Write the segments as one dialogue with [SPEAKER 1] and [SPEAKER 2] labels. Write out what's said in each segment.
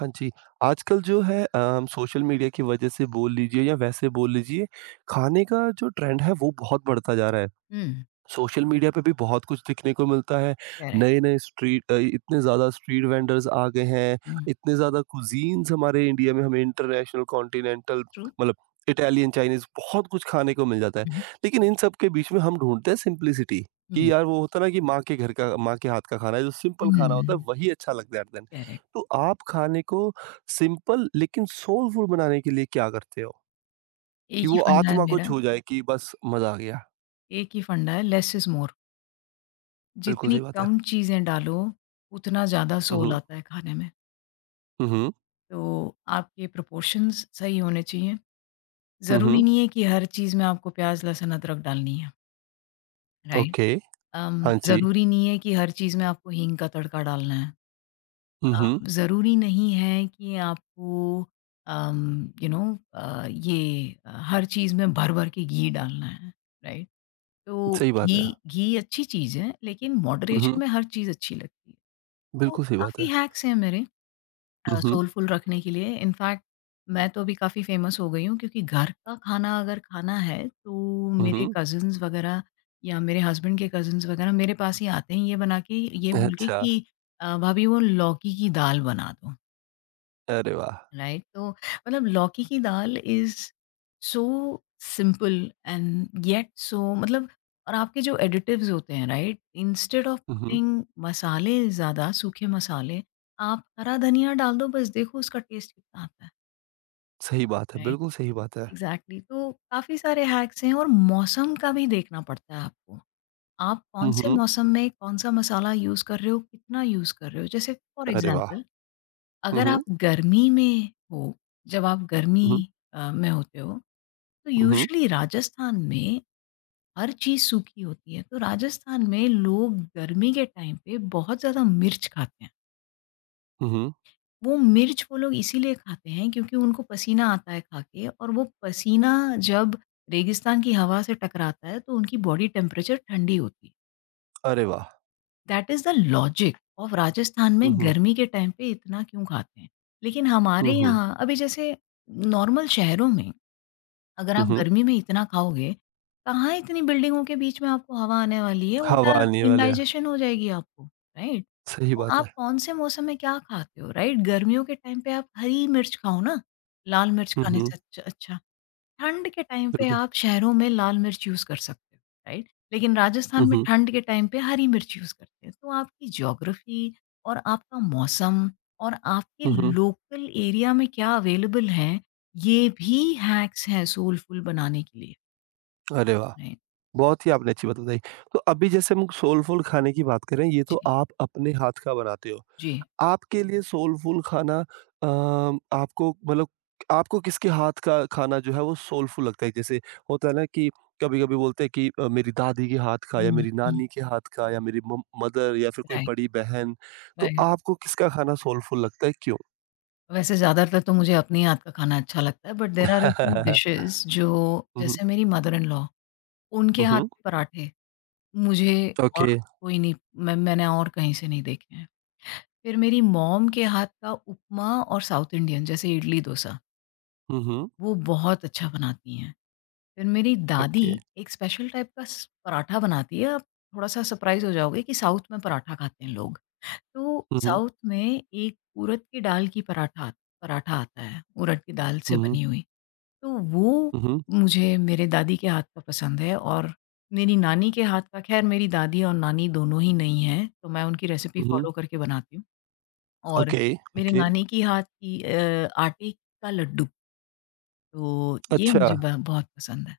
[SPEAKER 1] हाँ जी। आजकल जो है हम सोशल मीडिया की वजह से बोल लीजिए या वैसे बोल लीजिए, खाने का जो ट्रेंड है वो बहुत बढ़ता जा रहा है।
[SPEAKER 2] हुँ,
[SPEAKER 1] सोशल मीडिया पे भी बहुत कुछ दिखने को मिलता है।
[SPEAKER 2] करेक्ट।
[SPEAKER 1] इतने ज़्यादा स्ट्रीट वेंडर्स आ गए हैं,
[SPEAKER 2] हुँ,
[SPEAKER 1] इतने ज़्यादा कुज़ीन्स हमारे इंडिया में हमें इंटरनेशनल, कॉन्टिनेंटल
[SPEAKER 2] ट्रू।
[SPEAKER 1] मतलब इटालियन, चाइनीज़ बहुत कुछ खाने को मिल जाता है।
[SPEAKER 2] हुँ,
[SPEAKER 1] लेकिन इन सब के बीच में हम ढूँढते हैं सिम्प्लिसिटी
[SPEAKER 2] हुँ,
[SPEAKER 1] कि यार वो होता है ना कि माँ के घर का माँ के हाथ का खाना है, जो सिंपल खाना होता है
[SPEAKER 2] हुँ,
[SPEAKER 1] वही अच्छा लगता है हर दिन।
[SPEAKER 2] करेक्ट।
[SPEAKER 1] तो आप खाने को सिंपल लेकिन सोलफुल बनाने के लिए क्या करते हो? कि
[SPEAKER 2] एक ही
[SPEAKER 1] वो
[SPEAKER 2] फंडा है
[SPEAKER 1] आत्मा को
[SPEAKER 2] मेरा,
[SPEAKER 1] छू जाए कि बस मज़ा आ गया।
[SPEAKER 2] एक ही फंडा है लेस इज़ मोर।
[SPEAKER 1] बिल्कुल
[SPEAKER 2] जितनी
[SPEAKER 1] सही बात है।
[SPEAKER 2] कम चीज़ें डालो, उतना ज़्यादा
[SPEAKER 1] हुँ,
[SPEAKER 2] सोल
[SPEAKER 1] हुँ।
[SPEAKER 2] आता है खाने में।
[SPEAKER 1] हुँ, हुँ।
[SPEAKER 2] तो आपके प्रोपोर्शंस सही होने चाहिए।
[SPEAKER 1] हुँ,
[SPEAKER 2] ज़रूरी
[SPEAKER 1] हुँ,
[SPEAKER 2] नहीं है कि हर चीज़ में आपको प्याज़, लहसुन, अदरक डालनी है, राइट?
[SPEAKER 1] ओके, हाँ जी।
[SPEAKER 2] ज़रूरी नहीं है कि हर चीज़ में आपको हींग का तड़का डालना है।
[SPEAKER 1] हुँ,
[SPEAKER 2] अ,
[SPEAKER 1] हुँ,
[SPEAKER 2] ज़रूरी नहीं है कि आपको अम, यू नो अ, ये अ, हर चीज़ में भर-भर के घी डालना है, राइट? तो
[SPEAKER 1] सही बात
[SPEAKER 2] घी
[SPEAKER 1] है।
[SPEAKER 2] घी अच्छी चीज़ है, लेकिन
[SPEAKER 1] हुँ,
[SPEAKER 2] मॉडरेशन
[SPEAKER 1] हुँ,
[SPEAKER 2] में हर चीज़ अच्छी लगती है। तो
[SPEAKER 1] बिल्कुल सही बात
[SPEAKER 2] काफ़ी
[SPEAKER 1] है।
[SPEAKER 2] हैक्स हैं मेरे
[SPEAKER 1] हुँ, हुँ,
[SPEAKER 2] सोलफुल रखने के लिए। इनफैक्ट मैं तो अभी काफ़ी फ़ेमस हो गई हूँ क्योंकि घर का खाना अगर खाना है, तो
[SPEAKER 1] हुँ,
[SPEAKER 2] मेरे
[SPEAKER 1] हुँ,
[SPEAKER 2] कज़िन्स वग़ैरह या मेरे हस्बैंड के कज़िन्स वग़ैरह मेरे पास ही आते हैं ये बना के ये बोल के
[SPEAKER 1] अच्छा,
[SPEAKER 2] कि भाभी वो लौकी की दाल बना दो।
[SPEAKER 1] अरे वाह!
[SPEAKER 2] राइट, तो मतलब लौकी की दाल is so simple and yet so मतलब। और आपके जो एडिटिव्स होते हैं, राइट, इंस्टेड ऑफ
[SPEAKER 1] हुँ, हुँ,
[SPEAKER 2] पुटिंग मसाले ज़्यादा सूखे मसाले आप हरा धनिया डाल दो, बस देखो उसका टेस्ट कितना आता है।
[SPEAKER 1] सही बात है,
[SPEAKER 2] राइट,
[SPEAKER 1] बिल्कुल सही बात है।
[SPEAKER 2] एग्जैक्टली। तो काफ़ी सारे हैक्स हैं और मौसम का भी देखना पड़ता है आपको। आप कौन
[SPEAKER 1] हुँ,
[SPEAKER 2] से
[SPEAKER 1] हुँ,
[SPEAKER 2] मौसम में कौन सा मसाला यूज़ कर रहे हो, कितना यूज़ कर रहे हो, जैसे फॉर
[SPEAKER 1] अरे वाह!
[SPEAKER 2] एग्जाम्पल,
[SPEAKER 1] हुँ,
[SPEAKER 2] अगर आप
[SPEAKER 1] हुँ,
[SPEAKER 2] गर्मी में हो, जब आप गर्मी
[SPEAKER 1] हुँ,
[SPEAKER 2] अ, में होते हो, तो
[SPEAKER 1] हुँ,
[SPEAKER 2] यूजुअली राजस्थान में हर चीज़ सूखी होती है। तो राजस्थान में लोग गर्मी के टाइम पे बहुत ज़्यादा मिर्च खाते हैं।
[SPEAKER 1] हुँ, हुँ,
[SPEAKER 2] वो मिर्च वो लोग इसीलिए खाते हैं क्योंकि उनको पसीना आता है खा के और वो पसीना जब रेगिस्तान की हवा से टकराता है, तो उनकी बॉडी टेम्परेचर ठंडी होती है।
[SPEAKER 1] अरे वाह!
[SPEAKER 2] That is the logic of Rajasthan में
[SPEAKER 1] हुँ, हुँ,
[SPEAKER 2] गर्मी के टाइम पे इतना क्यों खाते हैं। लेकिन हमारे
[SPEAKER 1] हुँ, हुँ,
[SPEAKER 2] यहाँ अभी जैसे नॉर्मल शहरों में अगर
[SPEAKER 1] हुँ,
[SPEAKER 2] आप
[SPEAKER 1] हुँ,
[SPEAKER 2] गर्मी में इतना खाओगे, कहाँ इतनी बिल्डिंगों के बीच में आपको हवा आने वाली है,
[SPEAKER 1] हवा
[SPEAKER 2] उल्टा
[SPEAKER 1] आने वाले हैं,
[SPEAKER 2] इंडाइजेशन हो जाएगी आपको, राइट?
[SPEAKER 1] सही
[SPEAKER 2] तो
[SPEAKER 1] बात
[SPEAKER 2] आप
[SPEAKER 1] है।
[SPEAKER 2] कौन से मौसम में क्या खाते हो, राइट? गर्मियों के टाइम पे आप हरी मिर्च खाओ ना, लाल मिर्च
[SPEAKER 1] हुँ,
[SPEAKER 2] खाने
[SPEAKER 1] हुँ,
[SPEAKER 2] से अच्छा। अच्छा, ठंड के टाइम पे
[SPEAKER 1] बिल्कुल,
[SPEAKER 2] आप शहरों में लाल मिर्च यूज़ कर सकते हो, राइट? लेकिन
[SPEAKER 1] हुँ,
[SPEAKER 2] राजस्थान में
[SPEAKER 1] हुँ,
[SPEAKER 2] ठंड के टाइम पे हरी मिर्च यूज़ करते हैं। तो आपकी ज्योग्राफ़ी और आपका मौसम और आपके
[SPEAKER 1] हुँ, हुँ,
[SPEAKER 2] लोकल एरिया में क्या अवेलेबल है, ये भी हैक्स हैं सोलफुल बनाने के लिए,
[SPEAKER 1] अरे वाह!
[SPEAKER 2] राइट?
[SPEAKER 1] बहुत ही आपने अच्छी बात बताई। तो अभी जैसे हम सोलफुल खाने की बात करें, ये तो
[SPEAKER 2] जी,
[SPEAKER 1] आप अपने हाथ का बनाते हो।
[SPEAKER 2] जी।
[SPEAKER 1] आपके लिए सोलफुल खाना आपको मतलब आपको किसके हाथ का खाना जो है वो सोलफुल लगता है? जैसे होता है ना कि कभी-कभी बोलते हैं कि मेरी दादी के हाथ का
[SPEAKER 2] हुँ,
[SPEAKER 1] या मेरी
[SPEAKER 2] हुँ।
[SPEAKER 1] नानी के हाथ का या मेरी मम मदर या फिर कोई
[SPEAKER 2] राइट,
[SPEAKER 1] बड़ी बहन, तो
[SPEAKER 2] राइट।
[SPEAKER 1] आपको किसका खाना सोलफुल लगता है, क्यों?
[SPEAKER 2] वैसे ज़्यादातर तो मुझे अपने हाथ का खाना अच्छा लगता है, but there are a few dishes जो,
[SPEAKER 1] हुँ, हुँ।
[SPEAKER 2] जैसे मेरी मदर इन लॉ, उनके
[SPEAKER 1] हुँ,
[SPEAKER 2] हाथ
[SPEAKER 1] हुँ।
[SPEAKER 2] के पराठे। मुझे
[SPEAKER 1] ओके।
[SPEAKER 2] और कोई नहीं, मैंने और कहीं से नहीं देखे हैं। फिर मेरी मॉम के हाथ का उपमा और साउथ इंडियन जैसे इडली-डोसा,
[SPEAKER 1] हुँ, हुँ।
[SPEAKER 2] वो बहुत अच्छा बनाती हैं। फिर मेरी दादी
[SPEAKER 1] ओके।
[SPEAKER 2] एक स्पेशल टाइप का स पराठा बनाती है, आप थोड़ा-सा सरप्राइज़ हो जाओगे कि साउथ में पराठा खाते हैं लोग। तो
[SPEAKER 1] हुँ, हुँ।
[SPEAKER 2] साउथ में एक उड़द की दाल की पराठा पराठा आता है, उड़द की दाल से
[SPEAKER 1] हुँ, हुँ।
[SPEAKER 2] बनी हुई। तो वो
[SPEAKER 1] हुँ, हुँ।
[SPEAKER 2] मुझे मेरे दादी के हाथ का पसंद है। और मेरी नानी के हाथ का, ख़ैर मेरी दादी और नानी दोनों ही नहीं हैं, तो मैं उनकी रेसिपी
[SPEAKER 1] हुँ, हुँ।
[SPEAKER 2] फ़ॉलो करके बनाती हूँ। और
[SPEAKER 1] ओके,
[SPEAKER 2] मेरे
[SPEAKER 1] ओके।
[SPEAKER 2] नानी की हाथ की आटे का लड्डू, तो ये
[SPEAKER 1] अच्छा।
[SPEAKER 2] मुझे ब बहुत पसंद है।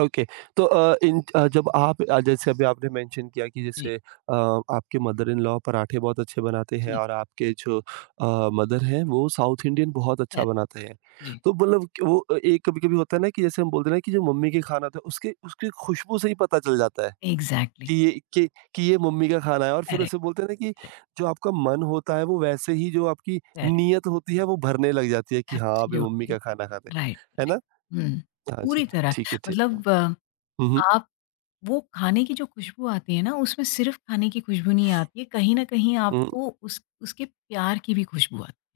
[SPEAKER 1] ओके। तो जब आप जैसे अभी आपने मेंशन किया कि
[SPEAKER 2] जी,
[SPEAKER 1] जैसे आपके मदर इन लॉ पराठे बहुत अच्छे बनाते हैं
[SPEAKER 2] जी,
[SPEAKER 1] और आपके जो मदर हैं वो साउथ इंडियन बहुत अच्छा
[SPEAKER 2] करेक्ट,
[SPEAKER 1] बनाते हैं।
[SPEAKER 2] जी।
[SPEAKER 1] तो मतलब कि वो एक कभी-कभी होता है ना कि जैसे हम बोलते हैं ना कि जो मम्मी के खाना होता है उसके उसकी खुशबू से ही पता चल जाता है
[SPEAKER 2] एग्ज़ैक्टली,
[SPEAKER 1] कि ये कि कि ये मम्मी का खाना है और फिर
[SPEAKER 2] करेक्ट,
[SPEAKER 1] उसे बोलते हैं ना कि
[SPEAKER 2] करेक्ट,
[SPEAKER 1] जो आपका मन होता है वो वैसे ही जो आपकी
[SPEAKER 2] करेक्ट,
[SPEAKER 1] नीयत होती है वो भरने लग जाती है कि हाँ, अभी मम्मी
[SPEAKER 2] एब्सोल्यूटली,
[SPEAKER 1] का खाना खाते हैं।
[SPEAKER 2] राइट,
[SPEAKER 1] है
[SPEAKER 2] राइट।
[SPEAKER 1] ना?
[SPEAKER 2] हुँ,
[SPEAKER 1] हाँ जी।
[SPEAKER 2] पूरी तरह
[SPEAKER 1] ठीक है, ठी
[SPEAKER 2] मतलब
[SPEAKER 1] हुँ, हुँ।
[SPEAKER 2] आप वो खाने की जो खुशबू आती है ना, उसमें सिर्फ़ खाने की खुशबू नहीं आती है, कहीं न कहीं
[SPEAKER 1] हुँ।
[SPEAKER 2] आपको उस उसके प्यार की भी खुशबू आती है।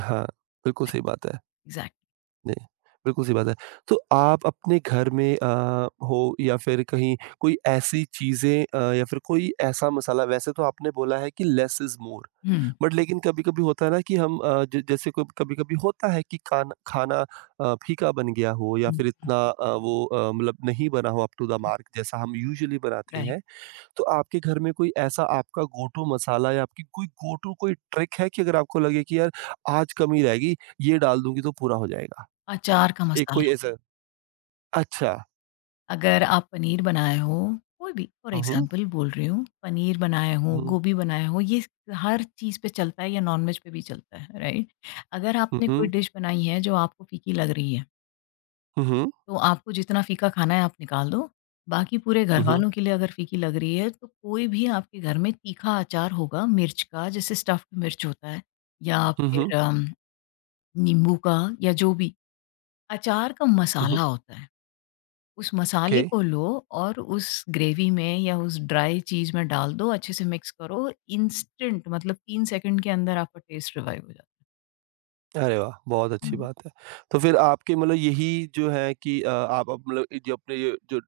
[SPEAKER 1] हाँ, बिल्कुल
[SPEAKER 2] राइट,
[SPEAKER 1] सही बात है।
[SPEAKER 2] एग्ज़ैक्टली।
[SPEAKER 1] नहीं, बिल्कुल सही बात है। तो आप अपने घर में हो या फिर कहीं कोई ऐसी चीज़ें या फिर कोई ऐसा मसाला वैसे तो आपने बोला है कि लेस इज़ मोर
[SPEAKER 2] हुँ।
[SPEAKER 1] बट लेकिन कभी-कभी होता है ना कि हम अ, ज जैसे क कभी-कभी होता है कि कान खाना फीका बन गया हो या
[SPEAKER 2] हुँ,
[SPEAKER 1] फिर
[SPEAKER 2] हुँ।
[SPEAKER 1] इतना वो मतलब नहीं बना हो अप टू द मार्क जैसा हम यूजुअली बनाते
[SPEAKER 2] राइट,
[SPEAKER 1] हैं। तो आपके घर में कोई ऐसा आपका गो टू मसाला या आपकी कोई गो टू कोई ट्रिक है कि अगर आपको लगे कि यार आज कमी रहेगी, ये डाल दूँगी तो पूरा हो जाएगा?
[SPEAKER 2] अचार का
[SPEAKER 1] एक कोई
[SPEAKER 2] मसाला।
[SPEAKER 1] ऐसा अच्छा।
[SPEAKER 2] अगर आप पनीर बनाए हो, कोई भी फॉर
[SPEAKER 1] हुँ, हुँ,
[SPEAKER 2] एग्ज़ाम्पल बोल रही हूँ, पनीर बनाए हो,
[SPEAKER 1] हुँ,
[SPEAKER 2] गोभी बनाए हो, ये हर चीज़ पे चलता है या नॉन-वेज पे भी चलता है, राइट? अगर
[SPEAKER 1] हुँ,
[SPEAKER 2] आपने कोई
[SPEAKER 1] हुँ,
[SPEAKER 2] डिश बनाई है जो आपको फीकी लग रही है,
[SPEAKER 1] हुँ, हुँ,
[SPEAKER 2] तो आपको जितना फीका खाना है आप निकाल दो, बाकी पूरे
[SPEAKER 1] हुँ, हुँ,
[SPEAKER 2] घरवालों के लिए अगर फीकी लग रही है तो कोई भी आपके घर में तीखा अचार होगा, मिर्च का, जैसे स्टफ्ड मिर्च होता है या
[SPEAKER 1] हुँ, हुँ,
[SPEAKER 2] फिर नींबू का, या जो भी, अचार का
[SPEAKER 1] हुँ,
[SPEAKER 2] मसाला होता है। उस
[SPEAKER 1] ओके।
[SPEAKER 2] मसाले को लो और उस ग्रेवी में या उस ड्राई चीज़ में डाल दो, अच्छे से मिक्स करो, इंस्टेंट मतलब 3 सेकंड के अंदर आपका टेस्ट रिवाइव हो जाता है।
[SPEAKER 1] अरे वाह! बहुत
[SPEAKER 2] हुँ।
[SPEAKER 1] अच्छी बात है। तो फिर आपके मतलब यही जो है कि आप अब मतलब ये जो अपने ये जो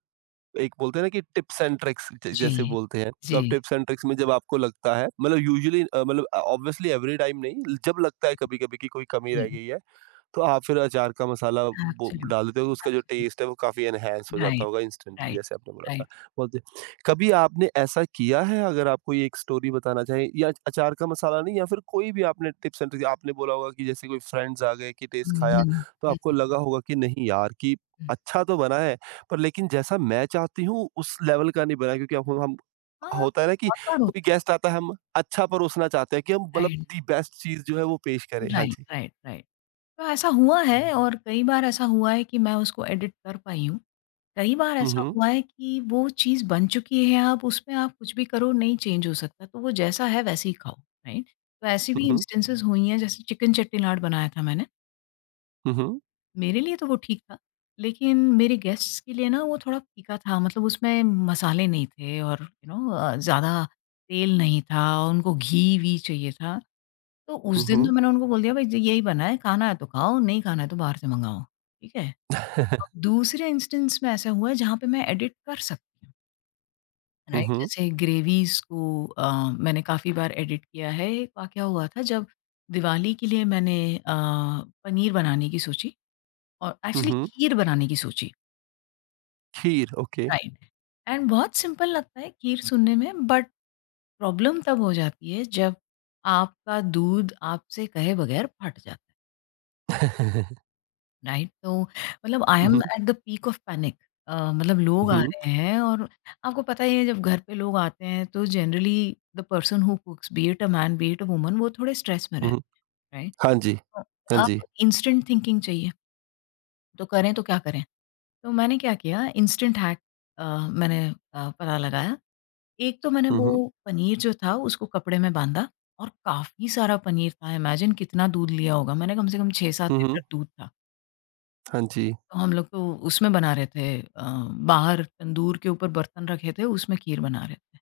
[SPEAKER 1] एक बोलते हैं ना कि टिप्स एंड ट्रिक्स ज
[SPEAKER 2] जी,
[SPEAKER 1] जैसे बोलते हैं, तो अब
[SPEAKER 2] जी,
[SPEAKER 1] टिप्स एंड ट्रिक्स में जब आपको लगता है मतलब यूजुअली मतलब ऑब्वियसली एवरी टाइम नहीं, जब लगता है कभी-कभी कि कोई कमी रह
[SPEAKER 2] जी,
[SPEAKER 1] गई है तो आप फिर अचार का मसाला वो
[SPEAKER 2] एब्सोल्यूट,
[SPEAKER 1] डाल देते हो, उसका जो
[SPEAKER 2] एब्सोल्यूट।
[SPEAKER 1] टेस्ट है वो काफ़ी एनहांस हो जाता
[SPEAKER 2] राइट,
[SPEAKER 1] होगा इंस्टेंटली
[SPEAKER 2] राइट,
[SPEAKER 1] जैसे आपने बोला था।
[SPEAKER 2] राइट।
[SPEAKER 1] बहुत ही कभी आपने ऐसा किया है अगर आप कोई एक स्टोरी बताना चाहें या अचार का मसाला नहीं या फिर कोई भी आपने टिप्स एंड ट्रिक आपने बोला होगा कि जैसे कोई फ्रेंड्स आ गए कि टेस्ट
[SPEAKER 2] हुँ,
[SPEAKER 1] खाया
[SPEAKER 2] हुँ।
[SPEAKER 1] तो आपको
[SPEAKER 2] हुँ,
[SPEAKER 1] लगा होगा कि नहीं यार कि
[SPEAKER 2] हुँ।
[SPEAKER 1] अच्छा तो बना है पर लेकिन जैसा मैं चाहती हूँ उस लेवल का नहीं बना क्योंकि अब हम
[SPEAKER 2] हाँ,
[SPEAKER 1] होता है ना कि
[SPEAKER 2] बहुत बार
[SPEAKER 1] कोई
[SPEAKER 2] होता है।
[SPEAKER 1] गेस्ट आता है हम अच्छा परोसना चाहते हैं कि हम मतलब
[SPEAKER 2] राइट,
[SPEAKER 1] दी बेस्ट चीज़ जो है वो पेश करें। हाँ
[SPEAKER 2] राइट,
[SPEAKER 1] जी।
[SPEAKER 2] Right, right. तो ऐसा हुआ है, और कई बार ऐसा हुआ है कि मैं उसको एडिट कर पाई हूँ। कई बार
[SPEAKER 1] हुँ,
[SPEAKER 2] ऐसा
[SPEAKER 1] हुँ।
[SPEAKER 2] हुआ है कि वो चीज़ बन चुकी है, आप कुछ भी करो नहीं चेंज हो सकता, तो वो जैसा है वैसे ही खाओ, राइट? तो ऐसी
[SPEAKER 1] हुँ,
[SPEAKER 2] भी
[SPEAKER 1] हुँ।
[SPEAKER 2] इंस्टेंसेस हुई हैं, जैसे चिकन चट्टीलाट बनाया था मैंने।
[SPEAKER 1] हुँ, हुँ।
[SPEAKER 2] मेरे लिए तो वो ठीक था, लेकिन मेरे गेस्ट्स के लिए ना वो थोड़ा फीका था, मतलब उसमें मसाले नहीं थे और यू नो ज़्यादा तेल नहीं था, और उनको घी-वी चाहिए था। तो उस दिन तो
[SPEAKER 1] Mhm.
[SPEAKER 2] मैंने उनको बोल दिया, "भई ज यही बना है, खाना है तो खाओ, नहीं खाना है तो बाहर से मँगाओ।" ठीक है? अब दूसरे इंस्टेंस में ऐसा हुआ है जहाँ पे मैं एडिट कर सकती हूँ, राइट?
[SPEAKER 1] Mhm,
[SPEAKER 2] जैसे ग्रेवीज़ को मैंने काफ़ी बार एडिट किया है। एक वाकया हुआ था, जब दिवाली के लिए मैंने पनीर बनाने की सोची और एक्चुअली
[SPEAKER 1] mhm,
[SPEAKER 2] खीर बनाने की सोची।
[SPEAKER 1] खीर, ओके।
[SPEAKER 2] राइट, एंड बहुत सिंपल लगता है खीर सुनने में, बट प्रॉब्लम तब हो जाती है जब आपका दूध आपसे कहे बगैर फट जाता है। राइट, तो मतलब आई एम
[SPEAKER 1] हुँ,
[SPEAKER 2] at the peak of panic. मतलब लोग आ
[SPEAKER 1] हुँ,
[SPEAKER 2] रहे हैं और आपको पता ही है जब घर पे लोग आते हैं तो generally the person who cooks, be it a man be it a woman, वो थोड़े स्ट्रेस में
[SPEAKER 1] हुँ,
[SPEAKER 2] रहते हैं, राइट?
[SPEAKER 1] हाँ जी, हाँ जी।
[SPEAKER 2] आप इंस्टेंट थिंकिंग चाहिए, तो करें तो क्या करें? तो मैंने क्या किया इंस्टेंट हैक, अ, मैंने पता लगाया। एक तो मैंने वो
[SPEAKER 1] हुँ,
[SPEAKER 2] पनीर जो था उसको कपड़े में बाँधा, और काफ़ी सारा पनीर था, इमेजिन कितना दूध लिया होगा मैंने, कम से कम 6-7 लीटर
[SPEAKER 1] हुँ,
[SPEAKER 2] दूध था।
[SPEAKER 1] हाँ जी।
[SPEAKER 2] तो हम लोग तो उसमें बना रहे थे बाहर तंदूर के ऊपर बर्तन रखे थे उसमें खीर बना रहे थे।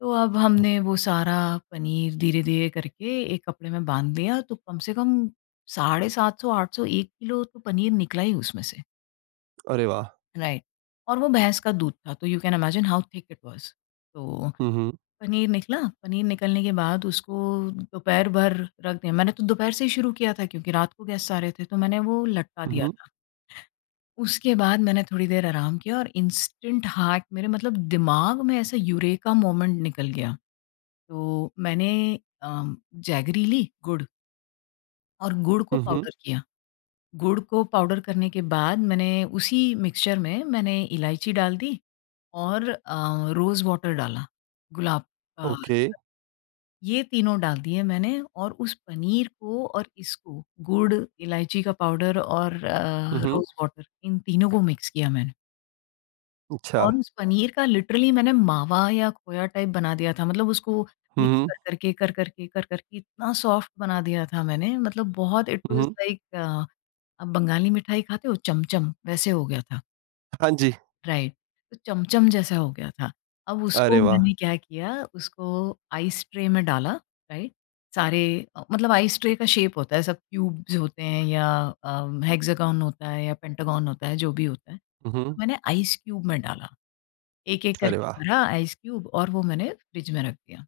[SPEAKER 2] तो अब हमने वो सारा पनीर धीरे-धीरे करके एक कपड़े में बाँध दिया, तो कम से कम 750 800 1 किलो तो पनीर निकला ही उसमें से।
[SPEAKER 1] अरे वाह!
[SPEAKER 2] राइट, और वो भैंस का दूध था तो you can imagine how thick it was. तो
[SPEAKER 1] हुँ, हुँ,
[SPEAKER 2] पनीर निकलने के बाद उसको दोपहर भर रख दिया मैंने, तो दोपहर से ही शुरू किया था क्योंकि रात को गेस्ट आ रहे थे, तो मैंने वो लटका दिया था। उसके बाद मैंने थोड़ी देर आराम किया और इंस्टेंट हार्ट मेरे मतलब दिमाग में ऐसा यूरेका मोमेंट निकल गया। तो मैंने अम, जैगरी ली, गुड़, और गुड़ को
[SPEAKER 1] हुँ,
[SPEAKER 2] पाउडर किया। गुड़ को पाउडर करने के बाद मैंने उसी मिक्सचर में मैंने इलायची डाल दी और रोज़ वाटर डाला, गुलाब का।
[SPEAKER 1] ओके।
[SPEAKER 2] ये तीनों डाल दिए मैंने, और उस पनीर को और इसको गुड़, इलायची का पाउडर और
[SPEAKER 1] हुँ,
[SPEAKER 2] रोज़ वाटर, इन तीनों को मिक्स किया मैंने।
[SPEAKER 1] अच्छा।
[SPEAKER 2] और उस पनीर का लिटरली मैंने मावा या खोया टाइप बना दिया था, मतलब उसको मिक्स
[SPEAKER 1] हुँ,
[SPEAKER 2] कर कर के, कर कर के, कर कर के इतना सॉफ्ट बना दिया था मैंने, मतलब बहुत, इट वाज़
[SPEAKER 1] हुँ,
[SPEAKER 2] लाइक अ, अब बंगाली मिठाई खाते हो चमचम? वैसे हो गया था,
[SPEAKER 1] हाँ जी।
[SPEAKER 2] राइट। तो चमचम जैसा हो गया था। अब उसको
[SPEAKER 1] अरे वाह!
[SPEAKER 2] मैंने क्या किया, उसको आइस ट्रे में डाला, राइट। सारे मतलब आइस ट्रे का शेप होता है, सब क्यूब्स होते हैं या हेक्सागॉन होता है या पेंटागॉन होता है, जो भी होता है।
[SPEAKER 1] हुँ,
[SPEAKER 2] तो मैंने आइस क्यूब में डाला, एक-एक
[SPEAKER 1] अरे
[SPEAKER 2] करके
[SPEAKER 1] वाह!
[SPEAKER 2] भरा आइस क्यूब, और वो मैंने फ्रिज में रख दिया।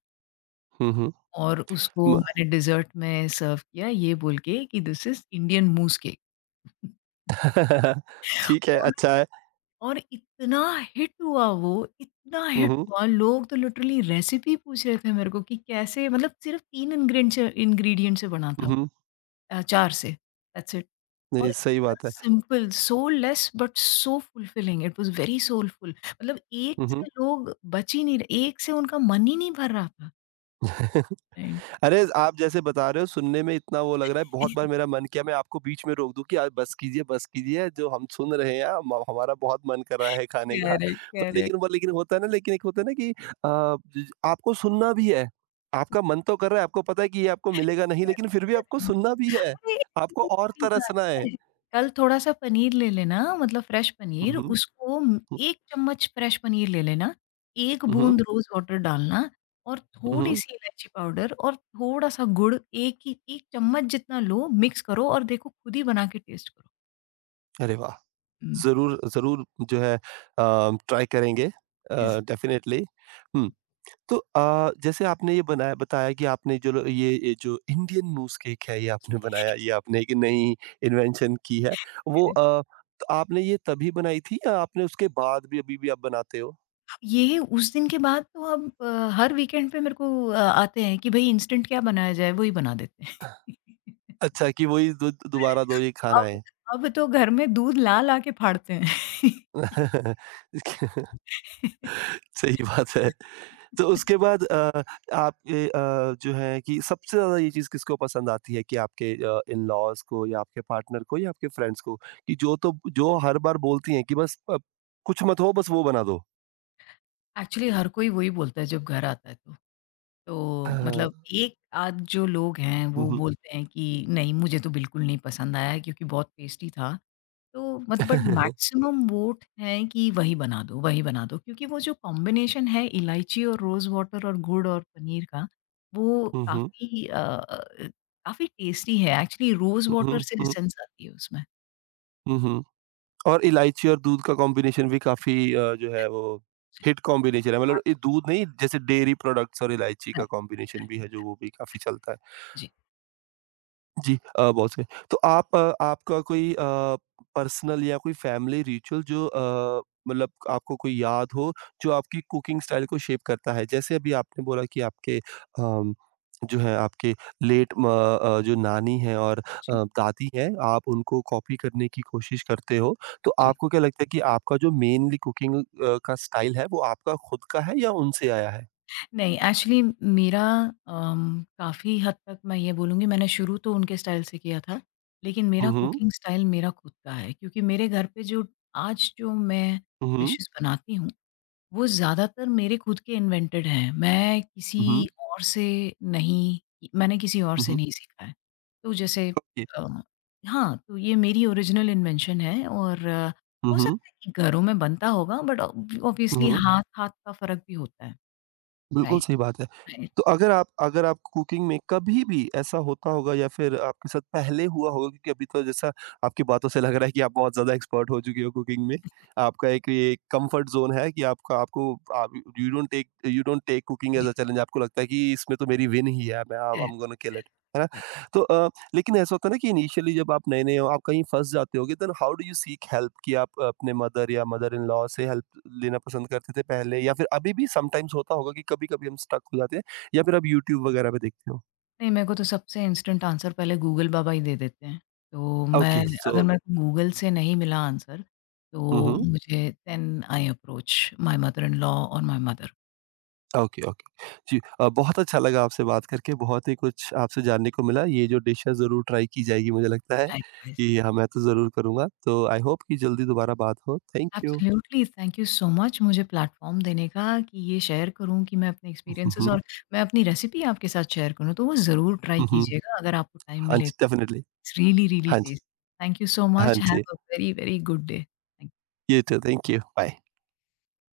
[SPEAKER 1] हुँ,
[SPEAKER 2] और उसको
[SPEAKER 1] म
[SPEAKER 2] मैंने डिज़र्ट में सर्व किया, ये बोल के कि this is Indian mousse cake.
[SPEAKER 1] ठीक है, अच्छा है।
[SPEAKER 2] और इतना हिट हुआ वो, इतना
[SPEAKER 1] हुँ,
[SPEAKER 2] हिट
[SPEAKER 1] हुँ,
[SPEAKER 2] हुआ, लोग तो लिटरली रेसिपी पूछ रहे थे मेरे को, कि कैसे, मतलब सिर्फ़ 3 इंग्रीडिएंट से बना था,
[SPEAKER 1] हुँ,
[SPEAKER 2] 4 से, दैट्स इट। और
[SPEAKER 1] नहीं सही
[SPEAKER 2] इतना
[SPEAKER 1] बात है।
[SPEAKER 2] Simple, so less but so fulfilling, it was very soulful, मतलब एक
[SPEAKER 1] हुँ,
[SPEAKER 2] से
[SPEAKER 1] हुँ।
[SPEAKER 2] लोग बच ही नहीं रहे, एक से उनका मन ही नहीं भर रहा था। राइट।
[SPEAKER 1] अरे! आप जैसे बता रहे हो सुनने में इतना वो लग रहा है बहुत बार मेरा मन किया मैं आपको बीच में रोक दूँ कि आप बस कीजिए जो हम सुन रहे हैं हम हमारा बहुत मन कर रहा है खाने का।
[SPEAKER 2] करेक्ट,
[SPEAKER 1] पर
[SPEAKER 2] करेक्ट।
[SPEAKER 1] लेकिन वो लेकिन होता है ना लेकिन एक होता है ना कि अ, ज आपको सुनना भी है। आपका मन तो कर रहा है, आपको पता है कि ये आपको मिलेगा नहीं
[SPEAKER 2] करेक्ट,
[SPEAKER 1] लेकिन फिर भी
[SPEAKER 2] करेक्ट।
[SPEAKER 1] आपको सुनना भी है।
[SPEAKER 2] अरे! ऐसी
[SPEAKER 1] आपको
[SPEAKER 2] कोई
[SPEAKER 1] और
[SPEAKER 2] बड़ी बात
[SPEAKER 1] तरसना है।
[SPEAKER 2] है? कल थोड़ा-सा पनीर ले लेना, मतलब फ्रेश
[SPEAKER 1] हुँ,
[SPEAKER 2] पनीर,
[SPEAKER 1] हुँ।
[SPEAKER 2] उसको 1 चम्मच फ्रेश पनीर ले लेना, 1
[SPEAKER 1] हुँ, हुँ,
[SPEAKER 2] बूंद रोज़ वाटर डालना और
[SPEAKER 1] हुँ।
[SPEAKER 2] थोड़ी-सी इलायची पाउडर और थोड़ा-सा गुड़, 1 चम्मच जितना लो, मिक्स करो और देखो खुद ही बना के टेस्ट करो।
[SPEAKER 1] अरे वाह!
[SPEAKER 2] हुँ,
[SPEAKER 1] ज़रूर, ज़रूर जो है ट्राई करेंगे
[SPEAKER 2] यस।
[SPEAKER 1] डेफ़िनेटली। हुँ। तो जैसे आपने ये बनाया बताया कि आपने जो लो ये जो इंडियन मूज़ केक है ये
[SPEAKER 2] जी,
[SPEAKER 1] आपने बनाया, ये आपने एक नई इन्वेंशन की है। वो
[SPEAKER 2] अरे!
[SPEAKER 1] तो आपने ये तभी बनाई थी या आपने उसके बाद भी अभी भी आप बनाते हो?
[SPEAKER 2] ये उस दिन के बाद तो अब हर वीकेंड पे मेरे को आते हैं कि भई इंस्टेंट क्या बनाया जाए? वही बना देते हैं।
[SPEAKER 1] अच्छा कि वही दो दोबारा दो ये खाना
[SPEAKER 2] अब
[SPEAKER 1] है।
[SPEAKER 2] अब तो घर में दूध ला-ला के फाड़ते हैं।
[SPEAKER 1] सही बात है। तो उसके बाद आपके जो है कि सबसे ज़्यादा ये चीज़ किसको पसंद आती है कि आपके इन-लॉज़ को या आपके पार्टनर को या आपके फ्रेंड्स को? कि जो तो जो हर बार बोलती हैं कि बस कुछ मत हो बस वो बना दो।
[SPEAKER 2] एक्चुअली हर कोई वही बोलता है जब घर आता है तो। तो
[SPEAKER 1] हाँ।
[SPEAKER 2] मतलब एक आध जो लोग हैं
[SPEAKER 1] हुँ,
[SPEAKER 2] वो
[SPEAKER 1] हुँ।
[SPEAKER 2] बोलते हैं कि नहीं मुझे तो बिल्कुल नहीं पसंद आया क्योंकि बहुत टेस्टी था। तो मत बट मैक्सिमम वोट हैं कि वही बना दो, वही बना दो। क्योंकि वो जो कॉम्बिनेशन है इलायची और रोज़ वाटर और गुड़ और पनीर का, वो
[SPEAKER 1] हुँ, हुँ।
[SPEAKER 2] काफ़ी काफ़ी टेस्टी है। एक्चुअली रोज़
[SPEAKER 1] हुँ,
[SPEAKER 2] वाटर
[SPEAKER 1] हुँ,
[SPEAKER 2] से
[SPEAKER 1] हुँ,
[SPEAKER 2] एसेंस आती है उसमें।
[SPEAKER 1] हुँ, हुँ। और इलायची और दूध का कॉम्बिनेशन भी काफ़ी जो है वो
[SPEAKER 2] जी।
[SPEAKER 1] हिट कॉम्बिनेशन है। मतलब ये दूध नहीं जैसे डेयरी प्रोडक्ट्स और इलायची का
[SPEAKER 2] हाँ,
[SPEAKER 1] कॉम्बिनेशन भी है जो वो भी काफ़ी चलता है।
[SPEAKER 2] जी,
[SPEAKER 1] जी बहुत सही। तो आप आपका कोई पर्सनल या कोई फैमिली रिचुअल जो मतलब आपको कोई याद हो, जो आपकी कुकिंग स्टाइल को शेप करता है? जैसे अभी आपने बोला कि आपके अम, जो है आपके जो नानी हैं और
[SPEAKER 2] जी,
[SPEAKER 1] दादी हैं, आप उनको कॉपी करने की कोशिश करते हो। तो
[SPEAKER 2] जी।
[SPEAKER 1] आपको क्या लगता है कि आपका जो मेनली कुकिंग का स्टाइल है, वो आपका खुद का है या उनसे आया है?
[SPEAKER 2] नहीं, एक्चुअली मेरा काफ़ी हद तक मैं ये बोलूँगी मैंने शुरू तो उनके स्टाइल से किया था, लेकिन मेरा
[SPEAKER 1] हुँ, हुँ।
[SPEAKER 2] कुकिंग स्टाइल मेरा खुद का है क्योंकि मेरे घर पे जो आज जो मैं
[SPEAKER 1] हुँ, हुँ।
[SPEAKER 2] डिशेज़ बनाती हूँ वो ज़्यादातर मेरे खुद के इन्वेंटेड हैं।
[SPEAKER 1] हुँ, हुँ।
[SPEAKER 2] और से नहीं मैंने किसी और
[SPEAKER 1] हुँ,
[SPEAKER 2] से
[SPEAKER 1] हुँ।
[SPEAKER 2] नहीं सीखा है। तो जैसे अ, हाँ, तो ये मेरी ओरिजिनल इन्वेंशन है और
[SPEAKER 1] हुँ,
[SPEAKER 2] हो
[SPEAKER 1] हुँ।
[SPEAKER 2] सकता है कि घरों में बनता होगा बट ऑब
[SPEAKER 1] हुँ,
[SPEAKER 2] ऑब्वियसली
[SPEAKER 1] हुँ।
[SPEAKER 2] हाथ-हाथ का फ़र्क भी होता है।
[SPEAKER 1] बिल्कुल
[SPEAKER 2] राइट,
[SPEAKER 1] सही बात है।
[SPEAKER 2] राइट।
[SPEAKER 1] तो अगर आप कुकिंग में कभी भी ऐसा होता होगा या फिर आपके साथ पहले हुआ होगा क्योंकि अभी तो जैसा आपकी बातों से लग रहा है कि आप बहुत ज़्यादा एक्सपर्ट हो चुकी हो कुकिंग में। आपका एक ये कंफर्ट ज़ोन है कि आपका आपको आप यू डोंट टेक कुकिंग
[SPEAKER 2] जी,
[SPEAKER 1] एज़ अ चैलेंज, आपको लगता है कि इसमें तो मेरी विन ही है, मैं I
[SPEAKER 2] correct,
[SPEAKER 1] am gonna kill
[SPEAKER 2] correct,
[SPEAKER 1] it, है ना?
[SPEAKER 2] करेक्ट।
[SPEAKER 1] तो अ लेकिन ऐसा होता है ना कि इनिशियली जब आप नए-नए हो, आप कहीं फँस जाते होगे then how do you seek help कि आप अपने मदर या मदर इन लॉ से हेल्प लेना पसंद करते थे पहले या फिर अभी भी समटाइम्स होता होगा कि कभी-कभी हम स्टक हो जाते हैं या फिर आप यूट्यूब वगैरह पे देखते हो?
[SPEAKER 2] नहीं, मेरे को तो सबसे इंस्टेंट आंसर पहले गूगल बाबा ही दे देते हैं। तो मैं
[SPEAKER 1] ओके
[SPEAKER 2] अच्छा।
[SPEAKER 1] सो
[SPEAKER 2] अगर मेरे को गूगल से नहीं मिला आंसर,
[SPEAKER 1] हुँ,
[SPEAKER 2] तो
[SPEAKER 1] हुँ।
[SPEAKER 2] मुझे then I approach my mother in law और माय मदर।
[SPEAKER 1] Okay, okay. जी बहुत अच्छा लगा आपसे बात करके, बहुत ही कुछ आपसे जानने को मिला। ये जो डिश है ज़रूर ट्राई की जाएगी मुझे लगता है
[SPEAKER 2] लाइकवाइज़।
[SPEAKER 1] कि हाँ, मैं तो ज़रूर करूँगा। तो आई होप कि जल्दी दोबारा बात हो। Thank you.
[SPEAKER 2] Absolutely, thank you so much मुझे प्लेटफ़ॉर्म देने का कि ये शेयर करूँ कि मैं अपने
[SPEAKER 1] हुँ,
[SPEAKER 2] एक्सपीरियंसेज़
[SPEAKER 1] हुँ।
[SPEAKER 2] और मैं अपनी रेसिपी आपके साथ शेयर करूँ, तो वो ज़रूर ट्राई
[SPEAKER 1] हुँ, हुँ।
[SPEAKER 2] कीजिएगा अगर आपको टाइम
[SPEAKER 1] हाँ
[SPEAKER 2] मिले।
[SPEAKER 1] जी, डेफिनिटली।
[SPEAKER 2] इट्स रियली, रियली
[SPEAKER 1] हाँ जी।
[SPEAKER 2] टेस्टी। थैंक यू सो
[SPEAKER 1] हाँ
[SPEAKER 2] मच, हैव
[SPEAKER 1] जी।
[SPEAKER 2] A very, very good day.
[SPEAKER 1] You too. Thank you. Bye.